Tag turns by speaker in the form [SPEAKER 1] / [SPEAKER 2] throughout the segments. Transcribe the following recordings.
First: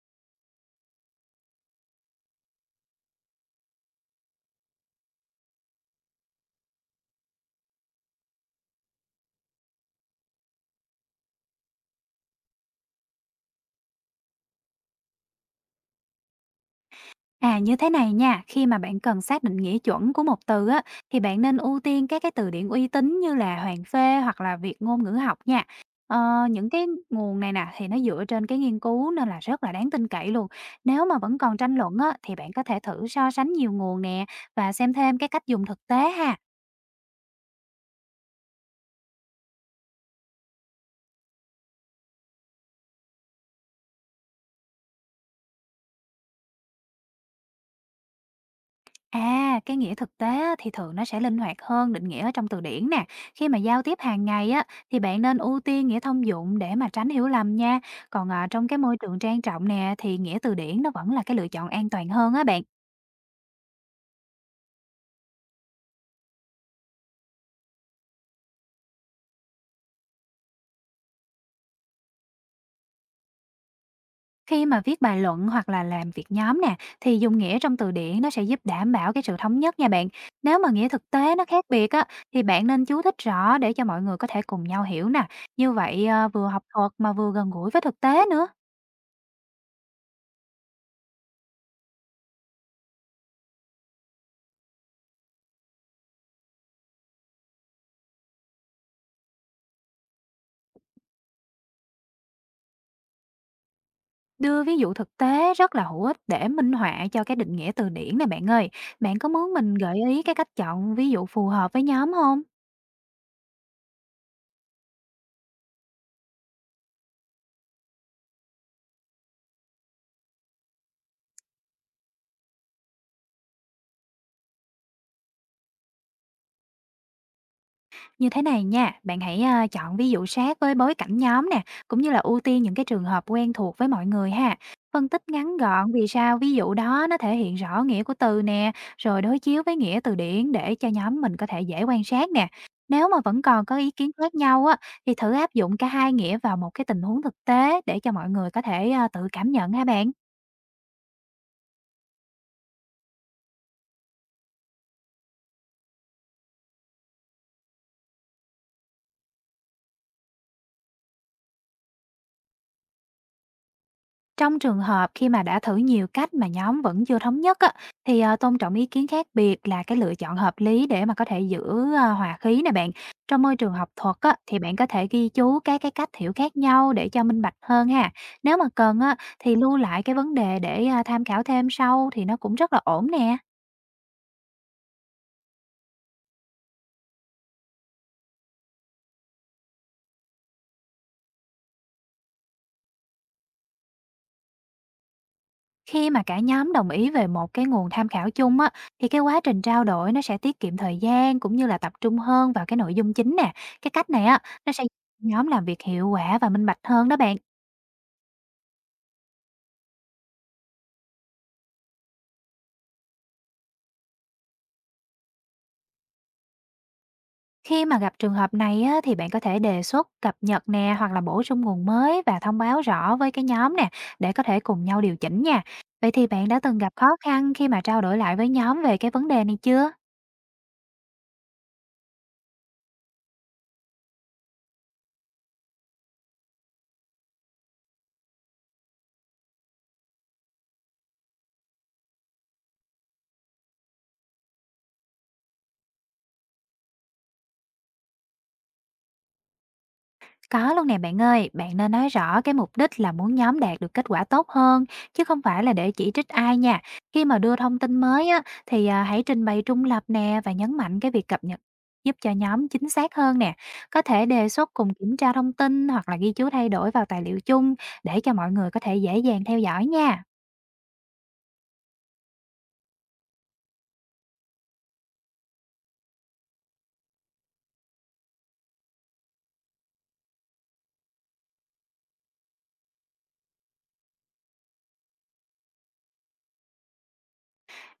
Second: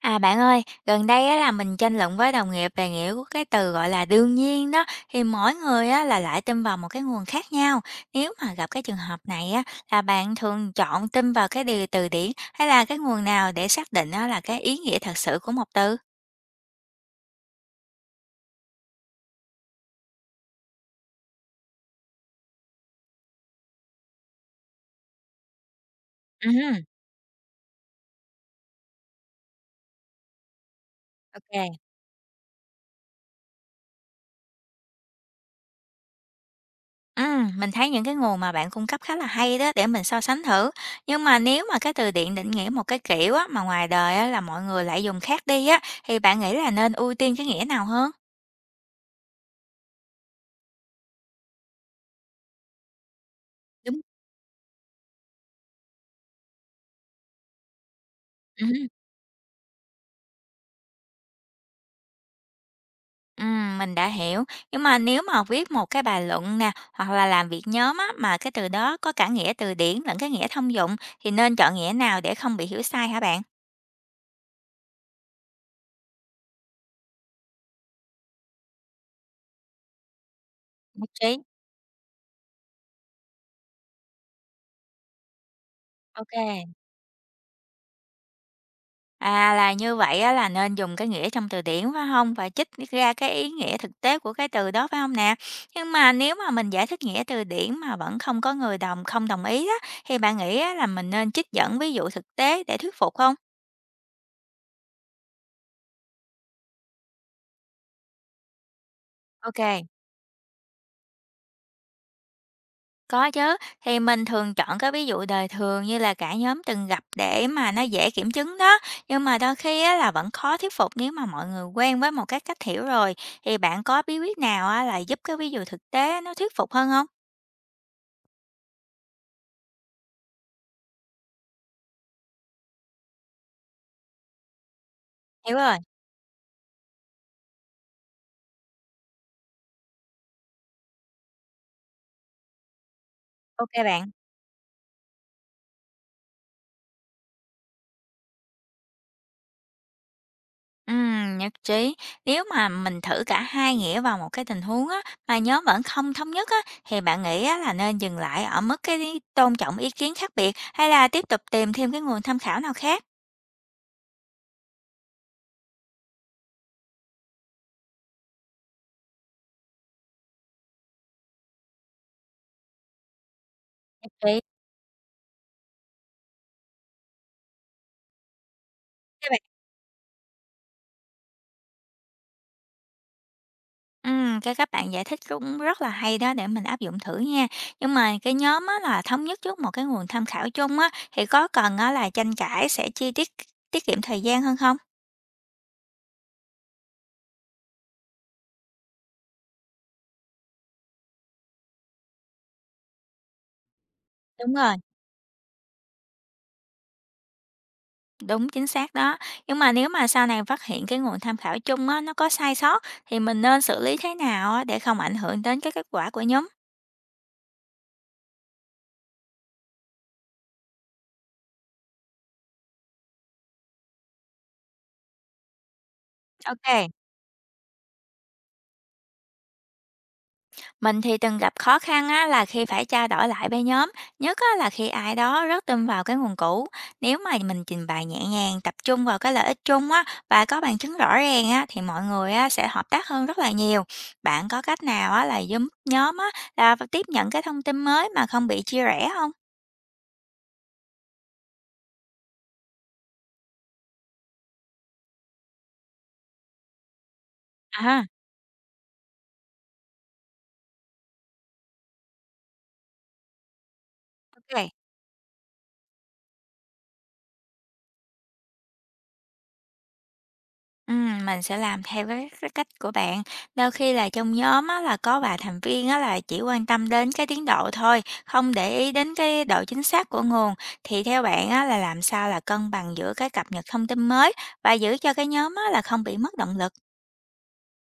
[SPEAKER 1] À bạn ơi, gần đây á là mình tranh luận với đồng nghiệp về nghĩa của cái từ gọi là đương nhiên đó, thì mỗi người á là lại tin vào một cái nguồn khác nhau. Nếu mà gặp cái trường hợp này á là bạn thường chọn tin vào cái điều từ điển hay là cái nguồn nào để xác định á là cái ý nghĩa thật sự của một từ?
[SPEAKER 2] À, như thế này nha, khi mà bạn cần xác định nghĩa chuẩn của một từ á, thì bạn nên ưu tiên các cái từ điển uy tín như là Hoàng Phê hoặc là Việt ngôn ngữ học nha.
[SPEAKER 1] Ừ,
[SPEAKER 2] Những cái nguồn này nè thì nó dựa trên cái nghiên cứu nên là rất là đáng tin cậy luôn. Nếu mà vẫn còn tranh
[SPEAKER 1] ok.
[SPEAKER 2] luận á, thì bạn có thể thử so sánh nhiều nguồn nè và xem thêm cái cách dùng thực tế ha.
[SPEAKER 1] Ừ, mình thấy những cái nguồn mà bạn cung cấp khá là hay đó để mình so sánh thử. Nhưng mà nếu mà cái từ điển định nghĩa một cái kiểu á mà ngoài đời á là mọi người lại dùng khác đi á, thì bạn nghĩ là nên ưu tiên cái nghĩa nào hơn?
[SPEAKER 2] À, cái nghĩa thực tế á, thì thường nó sẽ linh hoạt hơn định nghĩa ở trong từ điển nè. Khi mà giao tiếp hàng ngày á, thì bạn nên ưu tiên nghĩa thông dụng để mà tránh hiểu lầm nha. Còn à, trong
[SPEAKER 1] Đúng.
[SPEAKER 2] cái môi trường trang trọng nè, thì nghĩa từ điển nó vẫn là cái lựa chọn an toàn hơn á bạn.
[SPEAKER 1] Mình đã hiểu. Nhưng mà nếu mà viết một cái bài luận nè, hoặc là làm việc nhóm á, mà cái từ đó có cả nghĩa từ điển lẫn cái nghĩa thông dụng, thì nên chọn nghĩa nào để không bị hiểu sai hả bạn?
[SPEAKER 2] Khi mà viết bài luận hoặc là làm việc nhóm nè, thì dùng nghĩa trong từ điển nó sẽ giúp đảm bảo cái sự thống nhất nha bạn. Nếu mà nghĩa
[SPEAKER 1] Nhất
[SPEAKER 2] thực tế
[SPEAKER 1] trí.
[SPEAKER 2] nó khác biệt á, thì bạn nên chú thích rõ để cho mọi người có thể cùng nhau hiểu nè. Như vậy à, vừa học
[SPEAKER 1] Ok.
[SPEAKER 2] thuật mà vừa gần gũi với thực tế nữa.
[SPEAKER 1] À là như vậy á, là nên dùng cái nghĩa trong từ điển phải không? Và trích ra cái ý nghĩa thực tế của cái từ đó phải không nè? Nhưng mà nếu mà mình giải thích nghĩa từ điển mà vẫn không có người không đồng ý á, thì bạn nghĩ á, là mình nên trích dẫn ví dụ thực tế để thuyết phục không?
[SPEAKER 2] Đưa ví dụ thực tế rất là hữu ích để minh họa cho cái định nghĩa từ điển này bạn ơi. Bạn có muốn
[SPEAKER 1] Ok,
[SPEAKER 2] mình gợi ý cái cách chọn ví dụ phù hợp với nhóm không?
[SPEAKER 1] có chứ, thì mình thường chọn cái ví dụ đời thường như là cả nhóm từng gặp để mà nó dễ kiểm chứng đó. Nhưng mà đôi khi á, là vẫn khó thuyết phục nếu mà mọi người quen với một cái cách hiểu rồi. Thì bạn có bí quyết nào á, là giúp cái ví dụ thực tế nó thuyết phục hơn không?
[SPEAKER 2] Như thế này nha, bạn hãy, chọn ví dụ sát với bối cảnh nhóm nè, cũng như là ưu tiên những cái trường hợp quen thuộc với mọi người ha. Phân tích
[SPEAKER 1] Hiểu
[SPEAKER 2] ngắn
[SPEAKER 1] rồi,
[SPEAKER 2] gọn vì sao ví dụ đó nó thể hiện rõ nghĩa của từ nè, rồi đối chiếu với nghĩa từ điển để cho nhóm mình có thể dễ quan sát nè. Nếu mà vẫn còn
[SPEAKER 1] ok
[SPEAKER 2] có ý
[SPEAKER 1] bạn.
[SPEAKER 2] kiến khác nhau á, thì thử áp dụng cả hai nghĩa vào một cái tình huống thực tế để cho mọi người có thể, tự cảm nhận ha bạn.
[SPEAKER 1] Nhất trí. Nếu mà mình thử cả hai nghĩa vào một cái tình huống á, mà nhóm vẫn không thống nhất á, thì bạn nghĩ á, là nên dừng lại ở mức cái tôn trọng ý kiến khác biệt hay là tiếp tục tìm thêm cái nguồn tham khảo nào khác?
[SPEAKER 2] Trong trường hợp khi mà đã thử nhiều cách mà nhóm vẫn chưa thống nhất á, thì, tôn trọng ý kiến khác biệt là cái lựa chọn hợp lý để mà có thể giữ hòa khí nè bạn. Trong môi trường học
[SPEAKER 1] Nhất
[SPEAKER 2] thuật á,
[SPEAKER 1] trí.
[SPEAKER 2] thì bạn có thể ghi chú các cái cách hiểu khác nhau để cho minh bạch hơn ha. Nếu mà cần á,
[SPEAKER 1] Các bạn
[SPEAKER 2] thì lưu lại cái vấn đề để tham khảo thêm sau thì nó cũng rất là ổn nè.
[SPEAKER 1] Cái các bạn giải thích cũng rất là hay đó để mình áp dụng thử nha. Nhưng mà cái nhóm á là thống nhất trước một cái nguồn tham khảo chung á, thì có cần á là tranh cãi sẽ chi tiết tiết kiệm thời gian hơn không?
[SPEAKER 2] Khi mà cả nhóm đồng ý về một cái nguồn tham khảo chung á, thì cái quá trình trao đổi nó sẽ tiết kiệm thời gian cũng như là tập trung hơn vào cái nội dung chính nè. Cái cách này á,
[SPEAKER 1] Đúng
[SPEAKER 2] nó
[SPEAKER 1] rồi.
[SPEAKER 2] sẽ giúp nhóm làm việc hiệu quả và minh bạch hơn đó bạn.
[SPEAKER 1] Đúng chính xác đó. Nhưng mà nếu mà sau này phát hiện cái nguồn tham khảo chung á nó có sai sót, thì mình nên xử lý thế nào á để không ảnh hưởng đến cái kết quả của nhóm?
[SPEAKER 2] Khi mà gặp trường hợp này á, thì bạn có thể đề xuất cập nhật nè hoặc là bổ sung nguồn mới và thông báo rõ với cái nhóm nè để có thể cùng nhau điều chỉnh nha. Vậy thì bạn đã từng
[SPEAKER 1] Ok,
[SPEAKER 2] gặp khó khăn khi mà trao đổi lại với nhóm về cái vấn đề này chưa?
[SPEAKER 1] mình thì từng gặp khó khăn á, là khi phải trao đổi lại với nhóm, nhất á, là khi ai đó rất tin vào cái nguồn cũ. Nếu mà mình trình bày nhẹ nhàng, tập trung vào cái lợi ích chung á, và có bằng chứng rõ ràng á, thì mọi người á, sẽ hợp tác hơn rất là nhiều. Bạn có cách nào á, là giúp nhóm á, là tiếp nhận cái thông tin mới mà không bị chia rẽ không?
[SPEAKER 2] Có luôn nè bạn ơi, bạn nên nói rõ cái mục đích là muốn nhóm đạt được kết quả tốt hơn, chứ không phải là để chỉ trích ai nha. Khi mà đưa thông tin
[SPEAKER 1] À,
[SPEAKER 2] mới á, thì hãy trình bày trung lập nè và nhấn mạnh cái việc cập nhật giúp cho nhóm chính xác hơn nè. Có thể đề xuất
[SPEAKER 1] ok.
[SPEAKER 2] cùng kiểm tra thông tin hoặc là ghi chú thay đổi vào tài liệu chung để cho mọi người có thể dễ dàng theo dõi nha.
[SPEAKER 1] Mình sẽ làm theo cái cách của bạn. Đôi khi là trong nhóm á, là có vài thành viên á, là chỉ quan tâm đến cái tiến độ thôi, không để ý đến cái độ chính xác của nguồn. Thì theo bạn á, là làm sao là cân bằng giữa cái cập nhật thông tin mới và giữ cho cái nhóm á, là không bị mất động lực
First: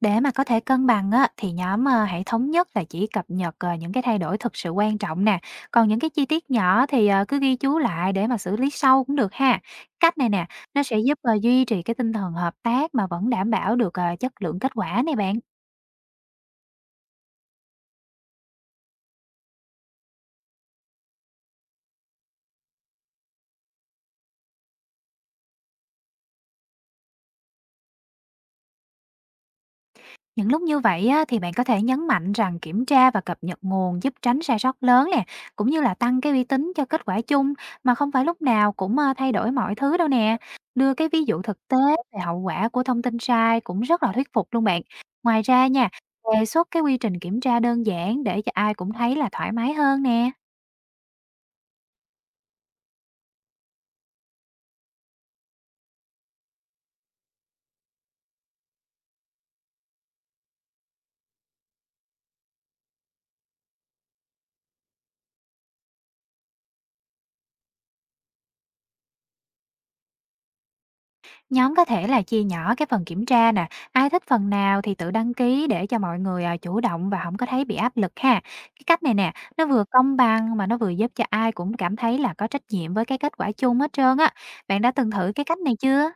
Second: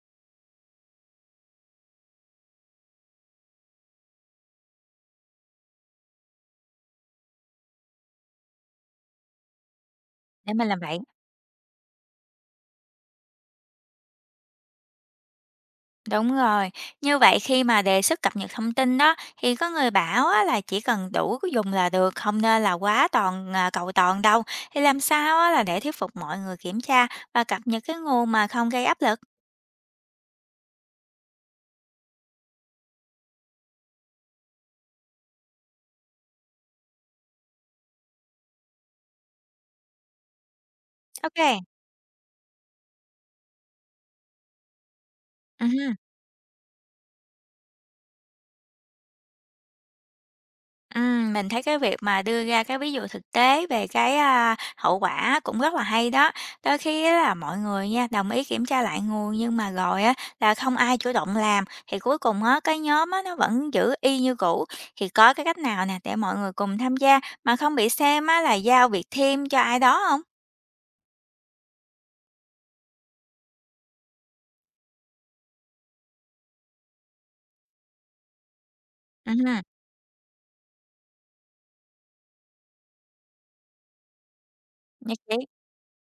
[SPEAKER 2] Để mà có thể cân bằng á, thì nhóm hãy thống nhất là chỉ cập nhật những cái thay đổi thực sự quan trọng nè. Còn những cái chi tiết nhỏ thì cứ ghi chú lại để mà xử lý sau cũng được ha. Cách này nè,
[SPEAKER 1] để mình làm
[SPEAKER 2] nó
[SPEAKER 1] vậy?
[SPEAKER 2] sẽ giúp duy trì cái tinh thần hợp tác mà vẫn đảm bảo được chất lượng kết quả này bạn.
[SPEAKER 1] Đúng rồi, như vậy khi mà đề xuất cập nhật thông tin đó, thì có người bảo á, là chỉ cần đủ dùng là được, không nên là quá cầu toàn đâu. Thì làm sao á, là để thuyết phục mọi người kiểm tra và cập nhật cái nguồn mà không gây áp lực?
[SPEAKER 2] Những lúc như vậy á, thì bạn có thể nhấn mạnh rằng kiểm tra và cập nhật nguồn giúp tránh sai sót lớn nè, cũng như là tăng cái uy tín cho kết quả chung mà không phải lúc nào cũng thay đổi mọi thứ đâu nè. Đưa cái ví dụ
[SPEAKER 1] Ok.
[SPEAKER 2] thực tế về hậu quả của thông tin sai cũng rất là thuyết phục luôn bạn. Ngoài ra nha, đề xuất cái quy trình kiểm tra đơn giản để cho ai cũng thấy là thoải mái hơn nè.
[SPEAKER 1] Mình thấy cái việc mà đưa ra cái ví dụ thực tế về cái hậu quả cũng rất là hay đó. Đôi khi á là mọi người nha, đồng ý kiểm tra lại nguồn nhưng mà rồi á là không ai chủ động làm, thì cuối cùng á, cái nhóm á nó vẫn giữ y như cũ. Thì có cái cách nào nè để mọi người cùng tham gia mà không bị xem á là giao việc thêm cho ai đó không?
[SPEAKER 2] Nhóm có thể là chia nhỏ cái phần kiểm tra nè, ai thích phần nào thì tự đăng ký để cho mọi người chủ động và không có thấy bị áp lực ha. Cái cách này nè,
[SPEAKER 1] Ừm,
[SPEAKER 2] nó vừa công bằng mà nó vừa giúp cho ai cũng cảm thấy là có trách nhiệm với cái kết quả chung hết trơn á. Bạn đã từng
[SPEAKER 1] nhất
[SPEAKER 2] thử cái
[SPEAKER 1] trí.
[SPEAKER 2] cách này chưa?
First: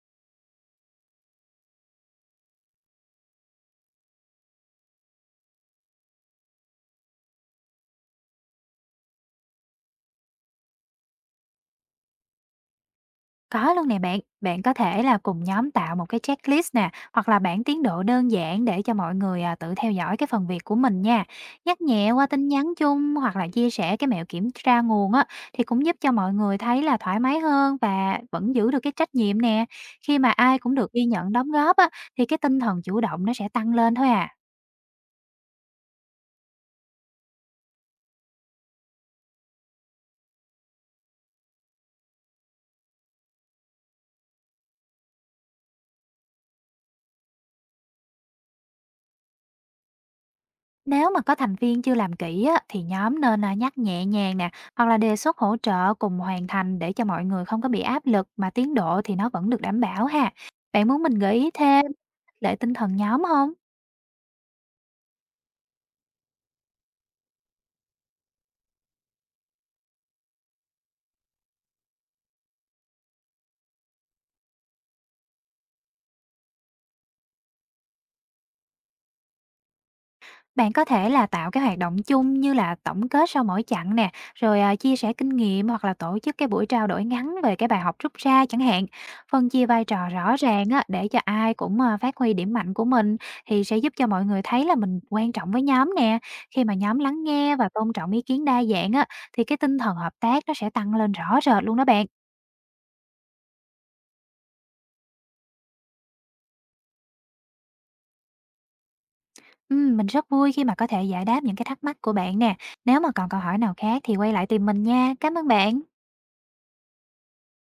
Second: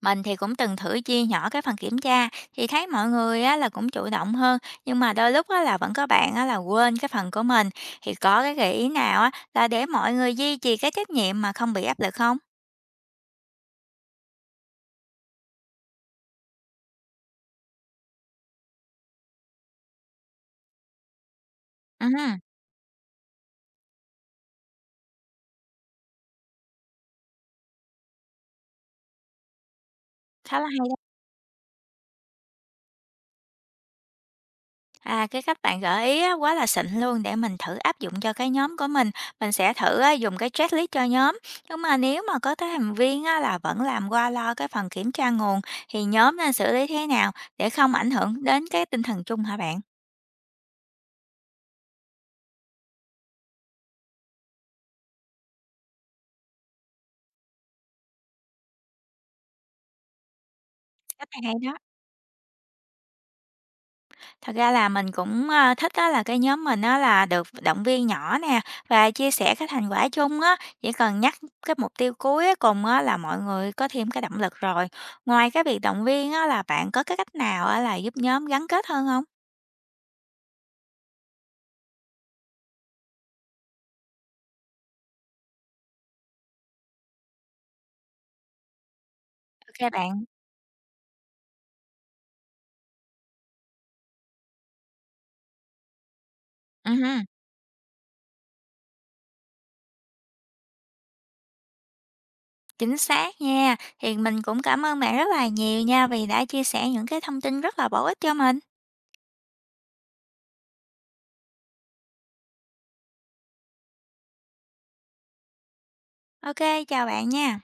[SPEAKER 1] Mình thì cũng từng thử chia nhỏ cái phần kiểm tra thì thấy mọi người á, là cũng chủ động hơn nhưng mà đôi lúc á, là vẫn có bạn á, là quên cái phần của mình, thì có cái gợi ý nào á, là để mọi người duy trì cái trách nhiệm mà không bị áp lực không?
[SPEAKER 2] Có luôn nè bạn, bạn có thể là cùng nhóm tạo một cái checklist nè, hoặc là bảng tiến độ đơn giản để cho mọi người tự theo dõi cái phần việc của mình nha. Nhắc
[SPEAKER 1] Ừ,
[SPEAKER 2] nhẹ qua tin nhắn chung hoặc là chia sẻ cái mẹo kiểm tra nguồn á thì cũng giúp cho mọi người thấy là thoải mái hơn và vẫn giữ được cái trách nhiệm nè. Khi mà ai
[SPEAKER 1] khá là
[SPEAKER 2] cũng
[SPEAKER 1] hay
[SPEAKER 2] được
[SPEAKER 1] đó.
[SPEAKER 2] ghi nhận đóng góp á thì cái tinh thần chủ động nó sẽ tăng lên thôi à.
[SPEAKER 1] À, cái cách bạn gợi ý á, quá là xịn luôn để mình thử áp dụng cho cái nhóm của mình. Mình sẽ thử á, dùng cái checklist cho nhóm. Nhưng mà nếu mà có thành viên á, là vẫn làm qua lo cái phần kiểm tra nguồn, thì nhóm nên xử lý thế nào để không ảnh hưởng đến cái tinh thần chung hả bạn?
[SPEAKER 2] Nếu mà có thành viên chưa làm kỹ á, thì nhóm nên nhắc nhẹ nhàng nè, hoặc là đề xuất hỗ trợ cùng hoàn thành để cho mọi người không có bị áp lực mà tiến độ thì nó vẫn được đảm bảo ha. Bạn muốn mình
[SPEAKER 1] Cách
[SPEAKER 2] gợi
[SPEAKER 1] này
[SPEAKER 2] ý
[SPEAKER 1] hay đó.
[SPEAKER 2] thêm để tinh thần nhóm không?
[SPEAKER 1] Thật ra là mình cũng thích á là cái nhóm mình á là được động viên nhỏ nè, và chia sẻ cái thành quả chung á, chỉ cần nhắc cái mục tiêu cuối cùng á là mọi người có thêm cái động lực rồi. Ngoài cái việc động viên á là bạn có cái cách nào á là giúp nhóm gắn kết hơn không?
[SPEAKER 2] Bạn có thể là tạo cái hoạt động chung như là tổng kết sau mỗi chặng nè, rồi, chia sẻ kinh nghiệm hoặc là tổ chức cái buổi trao đổi ngắn về cái bài học rút ra chẳng hạn. Phân chia vai
[SPEAKER 1] OK
[SPEAKER 2] trò
[SPEAKER 1] bạn.
[SPEAKER 2] rõ ràng á, để cho ai cũng phát huy điểm mạnh của mình thì sẽ giúp cho mọi người thấy là mình quan trọng với nhóm nè. Khi mà nhóm
[SPEAKER 1] Ừm,
[SPEAKER 2] lắng nghe và tôn trọng ý kiến đa dạng á, thì cái tinh thần hợp tác nó sẽ tăng lên rõ rệt luôn đó bạn.
[SPEAKER 1] chính xác nha. Thì mình cũng cảm ơn bạn rất là nhiều nha vì đã chia sẻ những cái thông tin rất là bổ ích cho mình.
[SPEAKER 2] Mình rất vui khi mà có thể giải đáp những cái thắc mắc của bạn nè. Nếu mà còn câu hỏi nào khác thì quay lại tìm mình nha. Cảm ơn bạn.
[SPEAKER 1] OK, chào bạn nha.